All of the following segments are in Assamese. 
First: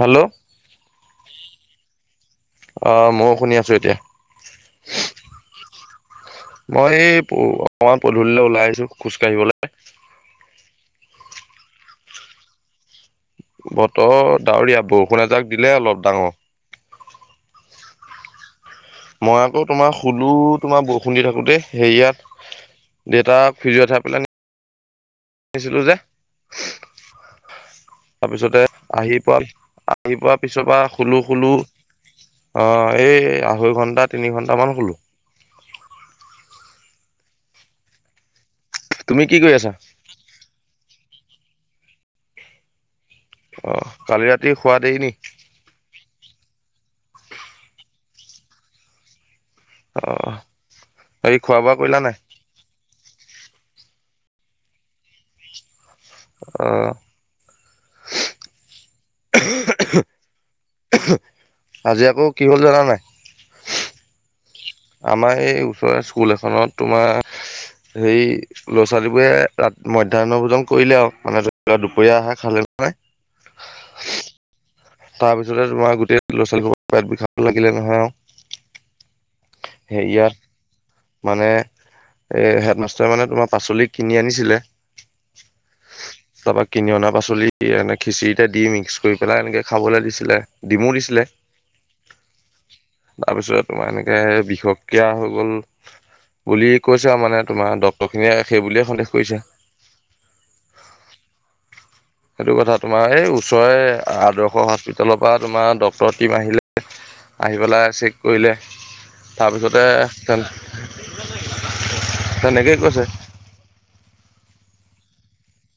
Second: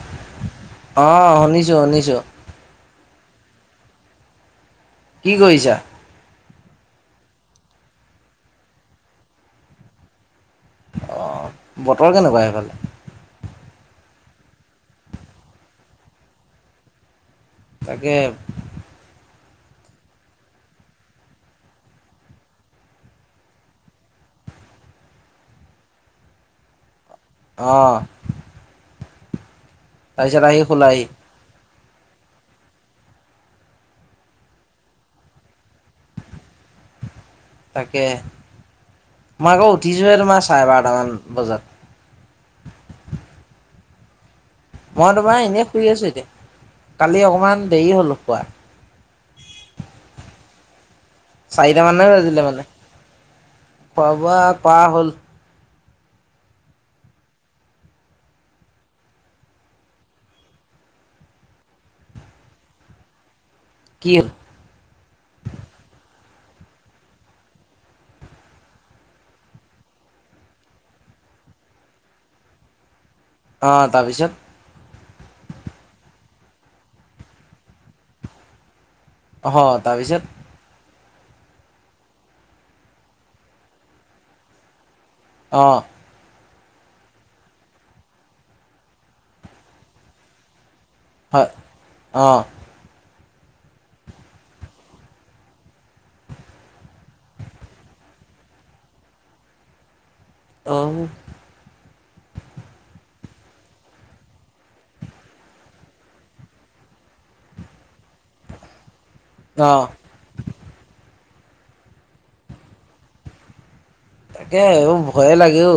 হেল্ল' অ', শুনিছোঁ শুনিছোঁ। অ', ময়ো শুনি আছো এতিয়া। কি কৰিছা? অই পদূলিলৈ ওলাই আহিছোঁ খোজকাঢ়িবলৈ অ', বতৰ কেনেকুৱা সেইফালে? বতৰ ডাৱৰীয়া বৰষুণ এজাক দিলে অলপ ডাঙৰ। তাকে। মই আকৌ তোমাৰ শুলো তোমাৰ বৰষুণ দি থাকোতে হেৰিয়াত দেউতাক ফিৰি উঠাই পেলাই শিছিলো যে। অ'। তাৰপিছতে আহি পোৱা আহি পোৱাৰ পিছৰ পৰা শুলো খুলো। অঁ এই আঢ়ৈ ঘণ্টা তিনি ঘণ্টামান ক'লোঁ তাকে তুমি কি মই কৰি আকৌ আছা উঠিছোঁহে তোমাৰ চাৰে বাৰটামান বজাত। অ' কালি ৰা মই তোমাৰ এনেই শুই আছো এতিয়া কালি অকমান দেৰি হলো খোৱা আহ। চাৰিটা মানহে বজিলে মানে খোৱা বোৱা কৰা হ'ল। আহ। আজি আকৌ কি হ'ল জানা নাই? এক আমাৰ এই ওচৰৰ স্কুল এখনত তোমাৰ সেই ল'ৰা ছোৱালীবোৰে ৰা মধ্যাহ্ন ভোজন কৰিলে আৰু মানে ধৰি ল দুপৰীয়া আহে খালে [inaudible] আহ তাৰপিছত তাৰপিছতে তোমাৰ গোটেই ল'ৰা ছোৱালী পেট বিষাব লাগিলে নহয় আৰু। অহ হেৰিয়াত তাৰপিছত মানে এই হেডমাষ্টৰে মানে তোমাৰ পাচলি কিনি আনিছিলে। অঁ তাৰপৰা কিনি অনা পাচলি এনে খিচিৰিতে দি মিক্স কৰি পেলাই এনেকে খাবলৈ দিছিলে ডিমো দিছিলে হয় অঁ তাৰপিছত তোমাৰ এনে বিশষক্ৰিয় হৈ গ'ল বুলি কৈছা আৰু মানে তোমাৰ ডক্তৰ খিনিয়ে সেই বুলিয়ে সন্দেহ কৰিছে অ [inaudible] সেইটো কথা তোমাৰ এই ওচৰৰে আদৰ্শ হস্পিটেলৰ পৰা তোমাৰ ডটৰৰ টিম আহিলে। আহি পেলাই চেক কৰিলে। অঁ তাৰপিছতে তে তেনেকেই কৈছে। তাকে ভয়ে লাগেও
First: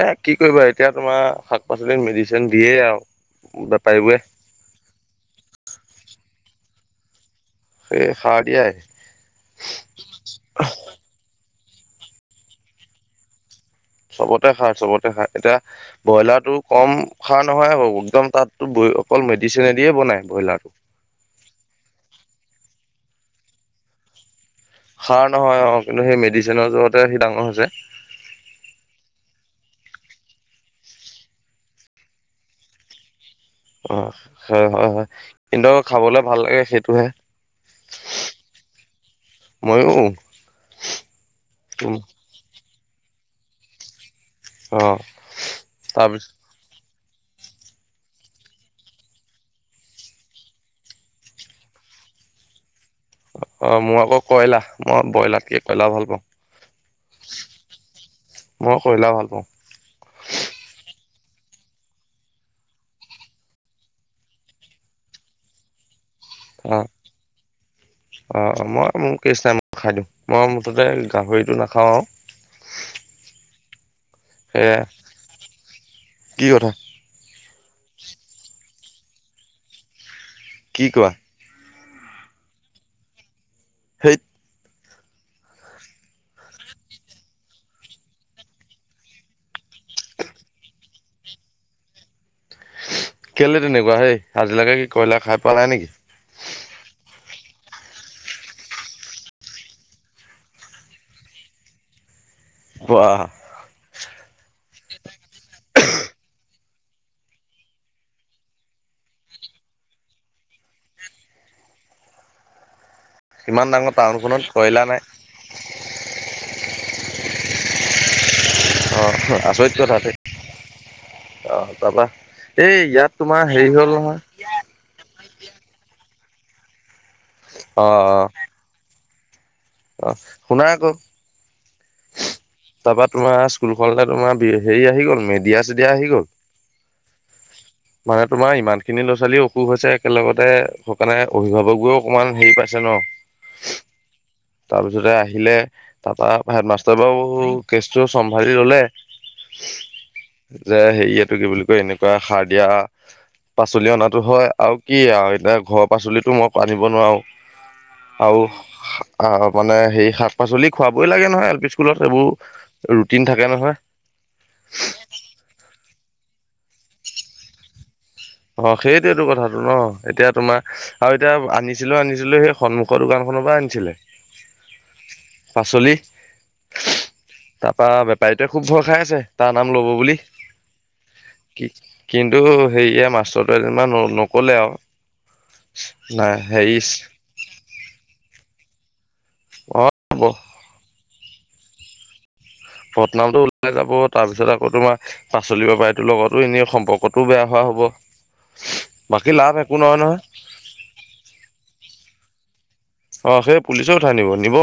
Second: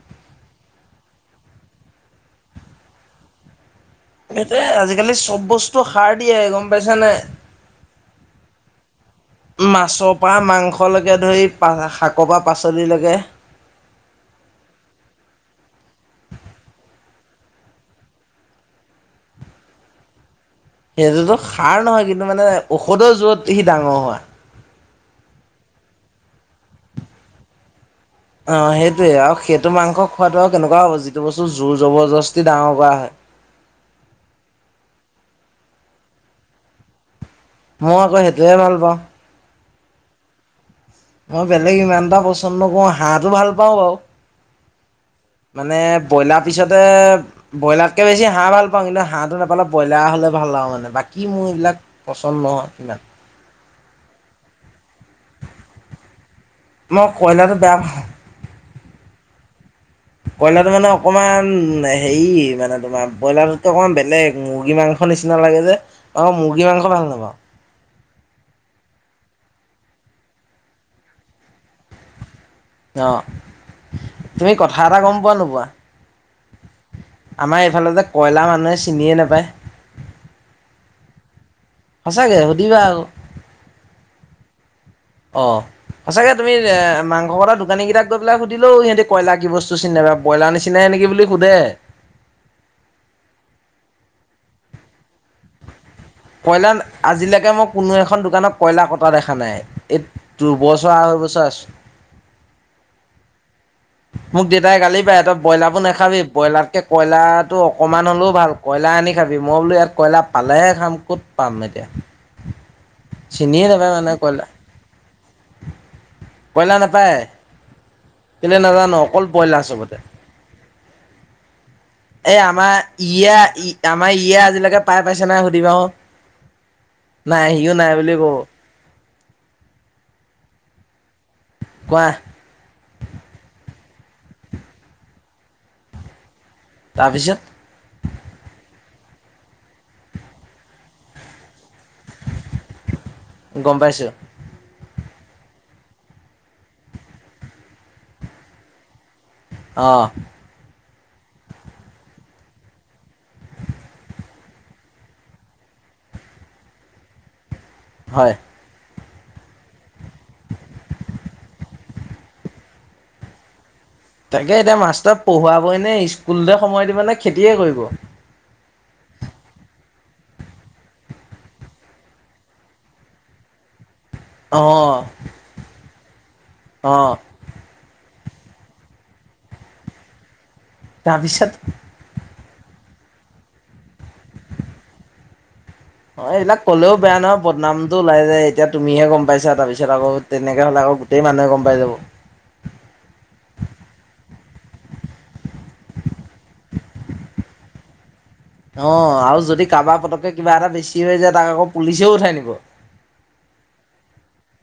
এ কি কৰিবা এতিয়া তোমাৰ শাক পাচলিত মেডিচিন দিয়ে আৰু বেপাৰীবোৰে স আজিকালি চব বস্তু সাৰ দিয়ে গম পাইছ নে স সাৰ দাই মাছৰ পৰা মাংসলৈকে ধৰি শাকৰ পৰা পাচলিলৈকে চবতে খাই চবতে খাই এতিয়া ব্ৰইলাৰ টো কম খা নহয় ব একদম তাতো অকল মেডিচিনেিয়ে বনাই ব্ৰইলাৰত সেইটোতো সাৰ নহয় কিন্তু মানে ঔষধৰ যত সি ডাঙৰ হয় সাৰ নহয় অ', কিন্তু সেই মেডিচিনৰ জতে সি ডাঙৰ হৈছে খোৱাতটো কেনেকুৱা হ'ব যিটো বস্তু জোৰ জবৰ জস্তি ডাঙৰ কৰা হয় অ, হয়। হয়। হয়। কিন্তু খাবলে ভাল লাগে সেইটোহে মই আকৌ সেইটোৱে ভাল পাওঁ ময়ুৰ মই বেলেগ ইমান এটা পচন্দকৰো হাঁহটো ভাল পাওঁ বাৰু অ মানে তাৰপিছত ব্ৰইলাৰ পিছতে ব্ৰইলাৰকে বেছি হাঁহ ভাল পাওঁ কিন্তু হাঁহটো নাপালে ব্ৰইলাৰ হলে ভাল লাওঁ মানে বাকী মোৰ এইবিলাক পন্ন কিমান অ', মোৰ আকৌ কয়লা মই ব্ৰইলাৰ কি কয়লা ভাল পাওঁ মই কয়লাৰটো বেয়া মই কয়লা ভাল পাওঁ কয়লাৰটো মানে অকমান হেৰি মানে তোমাৰ ব্ৰইলাৰটোতকে অকমান বেলেগ মুৰ্গী মাংস নিচিনা লাগে যে অ', মুৰ্গী মাংস ভাল নবা। অ', অ', মই মোৰ কেচ নাই মই খাই দিওঁ মই মুঠতে গাহৰিটো নাখাওঁ আৰু। অ'। তুমি কথা সেয়া এটা গম পোৱা নোপোৱা কি কথা আমাৰ। আচলতে কয়লাৰ মানুহে চিনিয়ে নাপায়। কি কোৱা। সঁচাকে সুধিবা আৰু। সেইত। অ', সঁচাকে তুমি এ মাংস ক দোকানী কেইটাক গৈ পেলাই সুধিলো সিহঁতি কয়লা কি বস্তু চিনধ বাা কইলাৰ নিচিনাই নেকি বুলি সোধে কেলে তেনেকুৱা হেই আজিলৈকে কি কয়লা খাই পোৱা নাই নেকি কয়লাৰ আজিলৈকে মই কোনো এখন দোকানত কয়লা কটা দেখা নাই এই দু্বছৰ আঢ়ৈ বছৰ ছছ [unintelligible] মোক দেউতাই গালি পাৰে তই ব্ৰইলাৰবোৰ নাখাবি ব্ৰইলাৰ তে কয়লাৰতো অকণমান হ'লেও ভাল কয়লা আনি খাবি মই বোলো ইয়াত কয়লা পালেহে খাম ক'ত পাম। [unintelligible] চিনিয়ে ইমান ডাঙৰ নাপায় মানুহে টাউনখনত কয়লা। নাই কয়লাৰ নাপায় কেলে নাজানো অ অকল বইলাৰ আচৰিত কথা চবতে। দেই অ'। তাৰপা এ', আমাৰ এই ইয়াত তোমাৰ হেৰি ইয়া হ'ল আমাৰ নহয় ইয়া আজিলৈকে পাই পাইছে। নাই সুধিবা আকো নাই সিও অ নাই বুলি কব। অ', শুনা আকৌ। কোৱা। তাৰপৰা তোমাৰ স্কুলখনলে তোমাৰ হেৰি আহি গ'ল মেডিয়া- চেডিয়া আহি গ'ল। তাৰপিছত। মানে তোমাৰ ইমান খিনি ল'ৰা-ছোৱালী অসুখ হৈছে একেলগতে সেইকাৰণে অভিভাৱক। গৈ অকমান হেৰি পাইছে নহ। গম পাইছো তাৰপিছতে আহিলে তাৰপৰা হেডমাষ্টাৰ বাৰু কেচটো চম্ভালি ল'লে। অ,। যে হেৰিয়টো কি বুলি কয় এনেকুৱা শাক যে। এতিয়া পাচলি অনাতো হয় আৰু কি আৰু এতিয়া ঘৰৰ পাচলিতো মই আনিব নোৱাৰো। হয় আৰু আহ', মানে সেই শাক-পাচলি খুৱাবই লাগে নহয় এল পি। স্কুলত এইবোৰ ৰুটিন থাকে নহয়। তাকে এতিয়া মাষ্টৰ পঢ়োৱাবই নে স্কুলতে সময় দিব নে খেতিয়ে কৰিব। অ, সেইটোৱেটো কথাটো নহ এতিয়া তোমাৰ আৰু এতিয়া আনিছিলো আনিছিলো। সেই সন্মুখৰ দোকানখন। [unintelligible] অ আনিছিলে-পাচলি অ তাৰপৰা। বাইদেই খুব ভয় খাই আছে তাৰ নাম ল'ব বুলি। কি তাৰপিছত। কিন্তু সেইয়া মাষ্টৰটোৱে যেনিবা নকলে আৰু। অ নাই এইবিলাক হেৰি ক'লেও বেয়া নহয় বদনামটো ওল যায় এতিয়া তুমিহে গম পাইছা তাৰ পিছত। [unintelligible] অ পিছত আকৌ তেনেকে হ'লে আকৌ গোটেই মানুহে গম পাই যাব। বদনামটো ওলাই যাব তাৰপিছত আকৌ তোমাৰ পাচলি বেপাৰীটোৰ লগতো এনেই সম্পৰ্কতটোও বেয়া হোৱা। হ'ব। অ বাকী আৰু লাভ যদি একো নহয় কাৰোবাৰ নহয় পতকে কিবা এটা বেছি হৈ যায় তাক আকৌ পুলিচেও উঠাই নিব। অ সেই পুলিচে উঠাই নিব নিব।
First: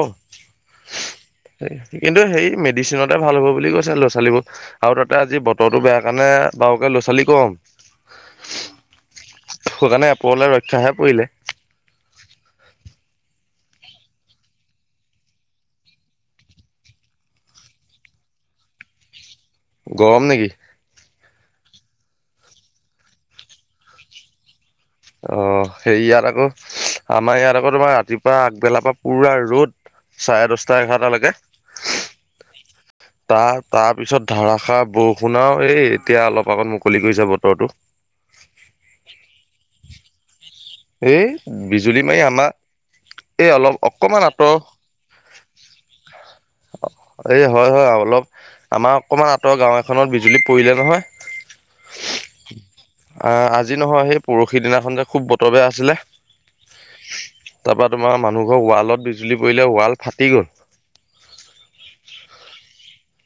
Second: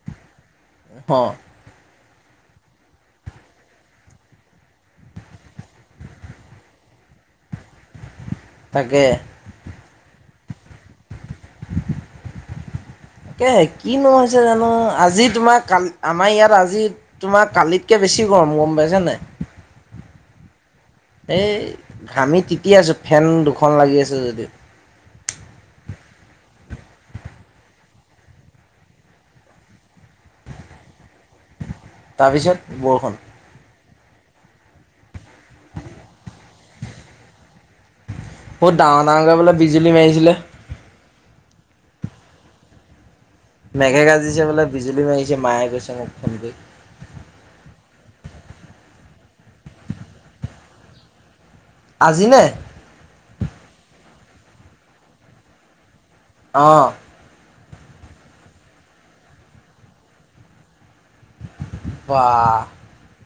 অহ। কিন্তু সেই মেডিচিনতে ভাল হ'ব বুলি কৈছে ল'ৰা-ছোৱালীবোৰ আৰু তাতে আজি বতৰটো বেয়া কাৰণে বাৰুকে। ছালিকম। তাকে। সেইকাৰণে এপৰলে ৰক্ষাহে পৰিলে। তাকে কিনো হৈছে জানো আজি তোমাৰ কালি আমাৰ ইয়াত আজি তোমাৰ কালিতকে বেছি। গৰম গম পাইছা নাই। গৰম নেকি। এই ঘামি তিতি আছো ফেন দুখন লাগি আছে যদিও। অ', সেইয়াত আকৌ আমাৰ ইয়াত আকৌ তোমাৰ ৰাতিপুৱা আগবেলাৰ পৰা পুৰা ৰ'দ, চাৰে দহটা এঘাৰট লৈকে। তাৰপিছত বৰষুণ। তাৰ পিছত ধাৰষাৰ বৰষুণ আও এই এতিয়া অলপ আগত মুকলি কৰিছে বতৰটো। বহুত ডাঙৰ ডাঙৰকৈ বোলে বিজুলী মাৰিছিলে। এই বিজুলী মাৰি আমাক। মেঘে গাজিছে বোলে বিজুলী মাৰিছে মায়ে গৈছে মোক ফোন কৰি। এই হয়, হয়, অলপ আমাৰ অকমান আঁতৰ গাঁও এখনত বিজুলী পৰিলে নহয়। আজিনে? অ', আজি নহয় সেই পৰহি দিনাখন যে খুব বতৰ বেয়া আছিলে। অ তাৰপৰা তোমাৰ মানুহঘৰ ৱালত বিজুলী পৰিলে ৱাল ফাটি গ'ল। বা,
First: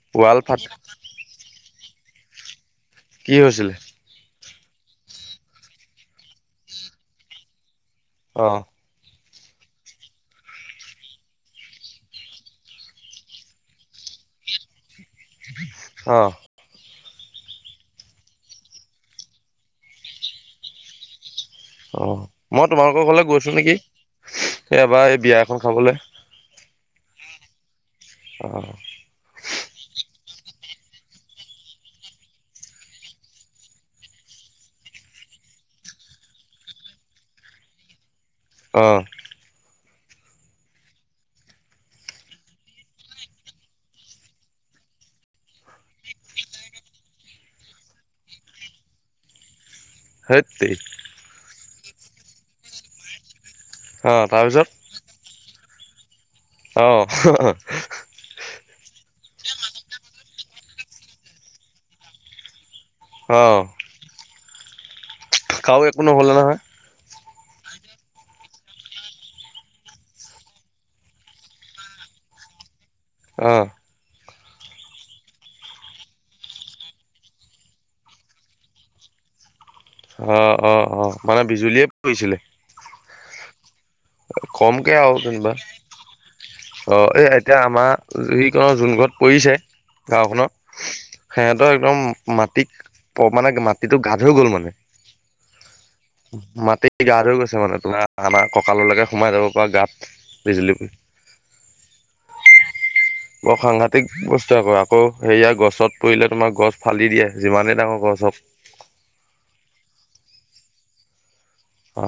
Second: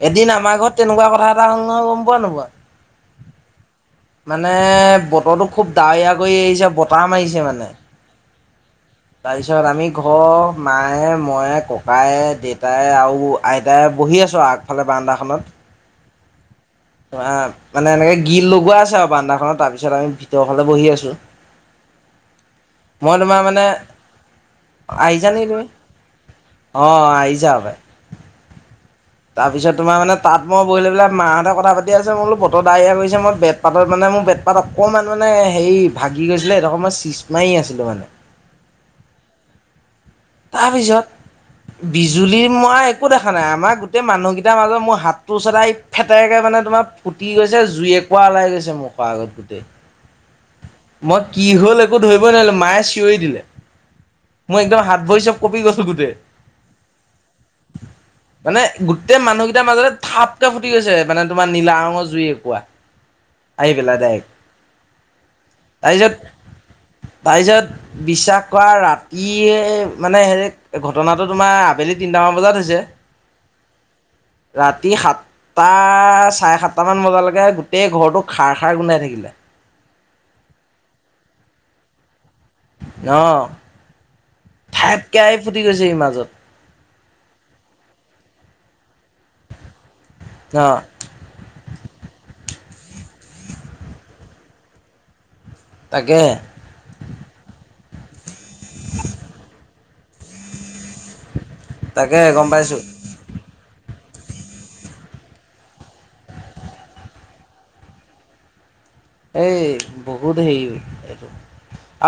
এদিন ৱাল ফাট আমাৰ ঘৰত তেনেকুৱা কথা এটা হ'ল নহয় গম পোৱা নোবোৱা! কি হৈছিলে? মানে বতৰটো খুব ডাৱৰীয়া কৰি আহিছে বতাহ মাৰিছে মানে অঁ। তাৰপিছত আমি ঘৰৰ মায়ে মই ককায় দেউেতাই আৰু আইতাই বহি বহি আছ আগফে বাৰাণ্ডা খ অঁ। মানে এনেকে গিল লগোৱা আছে আৰু বাৰাণ্ডা খনত, তাৰপিছত আমি ভিতৰ হে বহি আছো। অ', মই তোমালোকৰ ঘৰলে গৈছো নেকি এই এবাৰ এই আহিছা বিয়া নেকি এখন তুমি? খাবলৈ। অ', আহিছা সপাই। অঁ। তাৰ পিছত তোমাৰ মানে তাত মই বহিলৈ পেলাই, মাহঁতে কথা পাতি আছে মই বোলো বতৰ দাৱৰিয়া কৰিছে মই বেত পাতত মানে মোৰ বেটপাত অকণমান মানে হেৰি ভাগি গৈছিলে সেইটোক মই চিচ মাৰি আছিলো মানে। অঁ। তাৰপিছত বিজুলী মই একো দেখা নাই আমাৰ গোটেই মানুহ কেইটাৰ মাজত মোৰ হাতটো ওচৰত আহি ফেতেৰেকে মা ানে তোমাৰ ফুটি গৈছে জুই এককা ওলাই গৈছে মুখৰ আগত গোটেই। সেইত তেৰি মই কি হ'ল একো ধৰিবই নোৱাৰিলো মায়ে চিঞৰি দিলে। অ', মই তাৰপিছত একদম হাত ভৰি চ'ব কঁপি গৈছো গোটেই। অ', মানে গোটেই মানুহকেইটাৰ মাজতে থাপ কে ফুটি গৈছে মানে তোমাৰ নীলা ৰঙৰ জুই একুৰা আহি পেলাই ডাইৰেক্ট। কৰো একো নহ'লে নহয়? তাৰ পিছত বিশ্বাস কৰা ৰাতিয়ে মানে, হেৰি ঘটনাটো তোমাৰ আবেলি দি তিনিটামান বজাত হৈছে। অহ। ৰাতি সাত তাৰ চাৰে সাতটাামান বজালৈকে গোটেই ঘৰটো খাৰ খাৰ গোন্ধাই থাকিলে। অ', অ', অ', মানে বিজুলীয়ে পৰিছিলে। অহ। কমকে আৰু কনিবা, মাজত অ', এই এতিয়া আমাৰ যোন ঘৰত পৰিছে গাঁওখনৰ অ সিহঁতৰ একদম মাত টি, মানে মাটিটো গাঁত হৈ গ'ল মানে। তাকে মাটি গাঁত হৈ গৈছে মানে তোমাৰ। আনা কঁকাললৈকে সোমাই যাব পাৰ গাঁত বিজুলী তাকে গম পাইছোঁ। প্ৰত্যেক বস্তুৱে আকৌ আকৌ সেয়া গছত পৰিলে তোমাৰ গছ ফালি দিয়ে যিমানে ডাঙৰ গছ হওক। [unintelligible] এই বহুত হেৰি এইটো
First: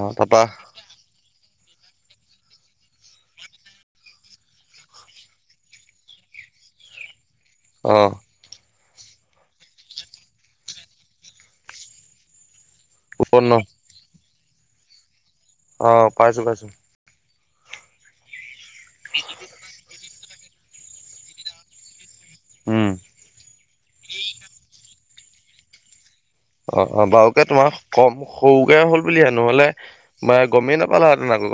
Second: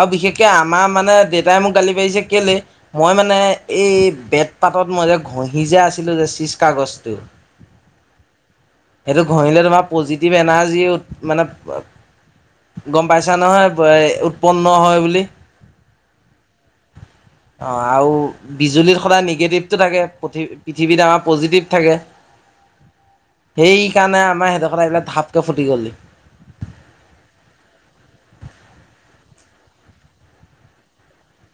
আৰু তাৰপা বিশেষকে আমাৰ মানে দেউতাই মোক গালি পাৰি কেলে মই মানে এই বেত পাতত মই যে ঘঁহি যে আছিলো চিজকাগজ বস্তু আহ। সেইটো ঘঁহিলে তোমাৰ পজিটিভ এনাৰ্জি মানে। গম পাইছা ওপৰত ন নহয় উৎপন্ন হয় বুলি। অ', পাইছো পাইছো। অ', আৰু বিজুলী সদায় নিগেটিভটো থাকে পৃথিৱীত আমাৰ পজিটিভ থাকে। উম। সেই কাৰণে আমাৰ সেইদখত আহি ঢাপকে ফুটি গ'লহি। অ', অ', বাৰুকে তোমাৰ কম সৰুকে হল বুলি হে, নহলে গমেই নাপালা হেঁতেন আক।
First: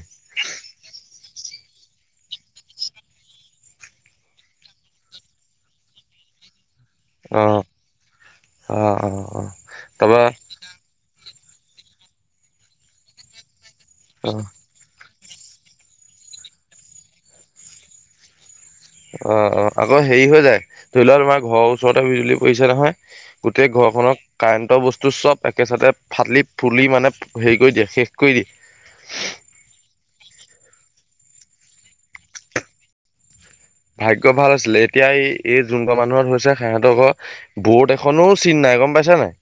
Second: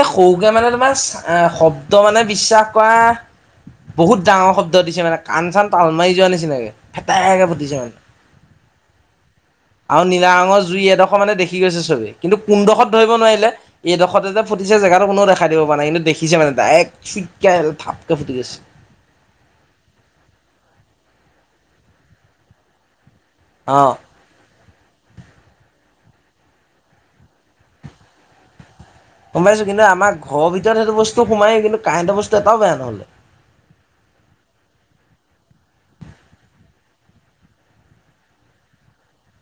এ সৰুকে মানে তোমাৰ বহুত ডাঙৰ শব্দ দিছে মানে, কাণ চান তাল মাৰি যোৱা নিচিনাকে। অ হটাকে বুতিচে মানে অ অ অ আৰু তাৰপা নীলা ৰঙৰ জুই এডোখৰ মানে দেখি গৈছে চবেই, কিন্তু কোনডোখৰত ধৰিব নোৱাৰিলে। অ এইডখতে ফুটিছে জেগাতো কোনো দেখা নাই। খাই দিব পৰা নাই কিন্তু দেখিছে মানে ডাইৰেক্ট চিককে থাপকে ফুটি গৈছে। অ' অ' আকৌ হেৰি হৈ যায় ধৰি লোৱা তোমাৰ ঘৰৰ ওচৰতে বিজুলী পৰিছে নহয়। গোটেই অ ঘৰখনত কাৰেণ্ট কাৰেণ্ট বস্তু চ'ব একেচতে ফালি ফুলি মানে হেৰি কৰি দিয়ে। গমপাইছো, কিন্তু আমাৰ ঘৰৰ ভিতৰত সেইটো বস্তু সোমায় কিন্তু কাৰেণ্টৰ বস্তু এটাও বেয়া নহ'লে। ভাগ্যৰ ভাল আছিলে এতিয়া এই এই যোন ঘৰৰ মানুহৰ হৈছে সিহঁতৰৰ ঘৰৰ বোৰ্ড এখনো চিন নাই। নাই গ'ম পাইছা নাই।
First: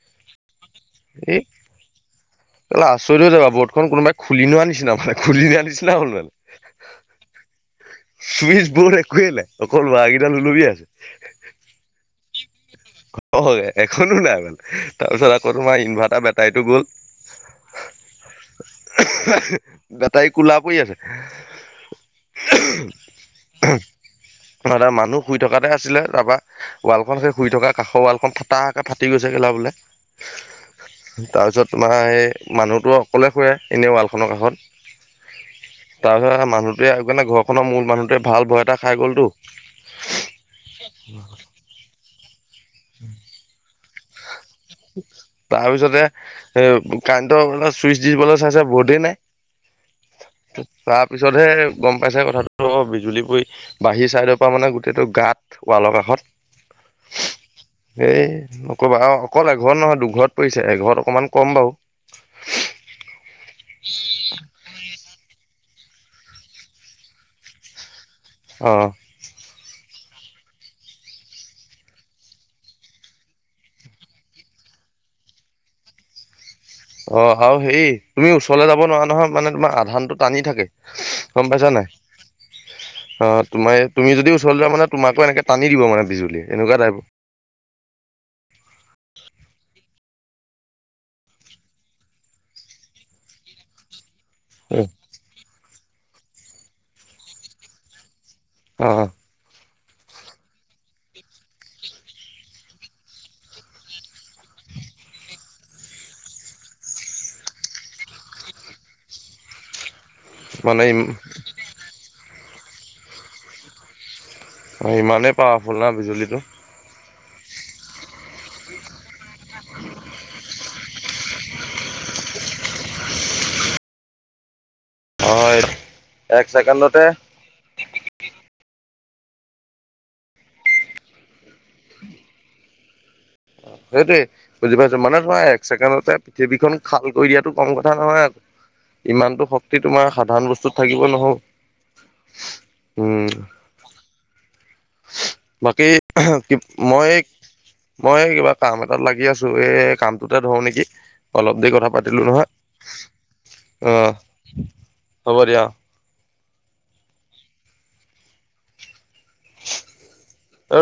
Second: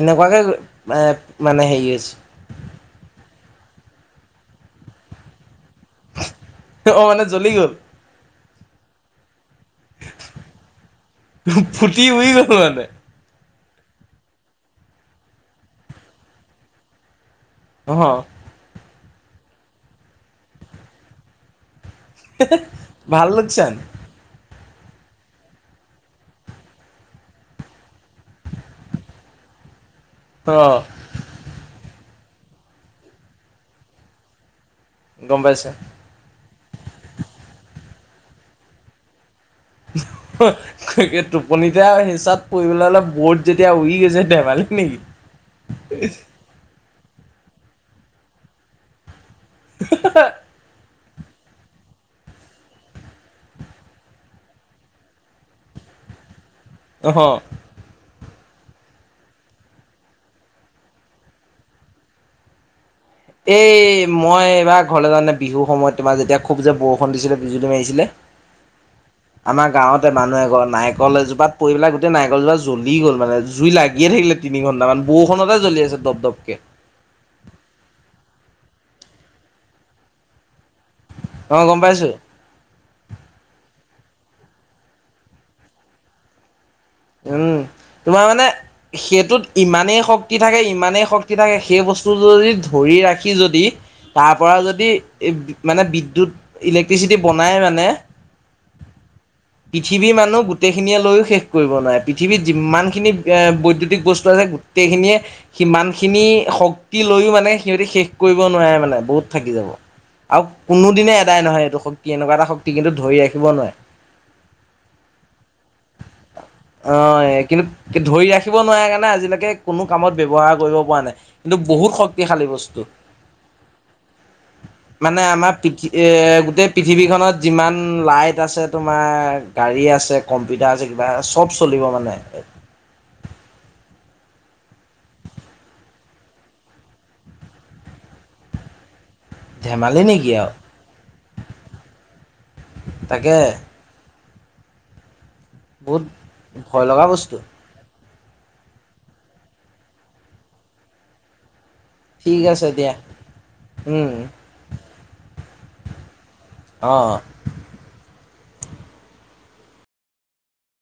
এনেকুৱা কে। এ আচৰিতও যাবা বৰ্ডখন কোনোবাই খুলি লোৱা নিচিনা মানে খুলি আনিছিল। অ' মানে জ্বলি গ'ল। চুইচ বৰ্ড একোৱেই নাই অকল ওৱাৰ কেইডাল ফুটি উৰি গ'ল মানে হয়, এখনো নাই মান তাৰপিছত আকৌ তোমাৰ ইনভাৰ্টাৰ বেটাৰীটো গ'ল। অ' গটাই কোলা পৰি আছে। ভাল লচ হটা মানুহ শুই থকাতে আছিলে তাৰপা ৱালখন সেই শুই থকা কাষৰৱালখন ফাটাকৈ ফাটি গৈছেগেলা বোলে অ তাৰপিছত তোমাৰ এইেই মানুহটো অকলে শুৱে এনেই ৱালখনৰ গম পাইছা কাষত। তাৰ পিছত মানুহটোৱেকাৰণে ঘৰখনৰ মূল মানুহটোৱে ভাল ভয় এটা খাই গ'লতো। টোপনিতে হিচাত পৰিবলৈ হ'লে বৰ্ড যেতিয়া উৰি গৈছে। ধেমালি নেকি তাৰপিছতে এ কাৰেণ্টৰ অলপ চুইচ দিবলৈ চাইছে বৰ্ডেই নাই। [unintelligible] তাৰ পিছতহে গ'ম পাইছে, কথাটো বিজুলী পৰি বাহিৰ চাইদৰ পৰা মানে গোটেইটো গাঁত ৱাল ৱালৰ কাষত অ' এই নকবা আৰু অকল এঘ নহয় দুঘৰত পৰিছে এঘৰত অকণমান কম বাৰু। এই মই এবাৰ ঘৰলে যাওতে বিহুৰ সময়ত। তোমাৰ যেতিয়া খুব যে বৰষুণ দিছিলে, বিজুল মাৰিছিলে অ', আমাৰ গাঁৱত। মানুহ এঘৰত নাৰিকল এজোপাত পৰি পেলাই গোটেই নাৰিকলজোপা জ্বলি গ'ল মানে জুই লাগিয়ে থাকিলে তিনি ঘণ্টামান। বৰষুণতে জ্বলি আছে দপ দপকে। অ' আৰু হেৰি তুমি ওচৰলে যাব নোৱাৰা নহয় মানে তোমাৰ আধানটো টানি থাকে। গ'ম অ পাইছা নাই পাইছো অ' তোমাৰ য়ে তুমি যদি ওচৰলৈ যোৱা মান তোমোকো এনেকৈ টানি দিব মানে বিজুল এনেকুৱাই। উম, তোমাৰ মানে সেইটোত ইমানেই শক্ত শক্তি থাকে ইমানেই শক্তি থাকে সেই বস্তু যদি ধৰি ৰাখি যদি তাৰ পৰা যদি মানে বিদ্যুৎ ইলেক্ট্ৰিচিটি বনাই মানে অঁ। পৃথিৱী মানুহ গোটেইখিনিয়ে লৈও শেষ কৰিব নোৱাৰে পৃথিৱীত যিমান খিনি এ বৈদ্য়ুতিক বস্তু আছে গোটেইখিনিয়ে সিমান খিনি শক্তি লৈও মানে সিহঁতি শেষ কৰিব নোৱাৰে মানে বহুত থাকি যাব। আৰু মানে ই কোনোদিনে এটাই নহয় এইটো শক্তি ইমানেই পাৱাৰ ফুল না বিজুলীটো। অ' কিন্তু ধৰি ৰাখিব নোৱাৰে কাৰণে আজিলৈকে কোনো কামত ব্যয়ৱহাৰ কৰিব পৰা নাই। কিন্তু বহুত শক্তিশালী বস্তু মানে আমাৰ অ', পৃথি, এ, এক গোটেই ছেকেণ্ডতে পৃথিৱীখনত যিমান লাইট আছে তোমাৰ গাড়ী আছে, কম্পিউটাৰ আছে, কিবা চব চলিব মানে। সেইটোৱে বুজি পাইছো। মানে ধৰা এক ছেকেণ্ডতে পৃথিৱীখন খাল কৰি দিয়াটো কম কথা নহয় আক। ইমানতটো শক্তি ধেমালি তোমাৰ সাধাৰণ বস্তুত থাকিব নহও। তাকেহে। বাকী, ভয় লগা মই বস্তু মই কিবা কাম এটাত লাগি আছো এ কামটোতে ধৰো নেকি, অলপ দেৰি কথা পাতিলো ঠিক নহয়। আছে দিয়া অঁ, উম হ'ব দিয়া। অঁ।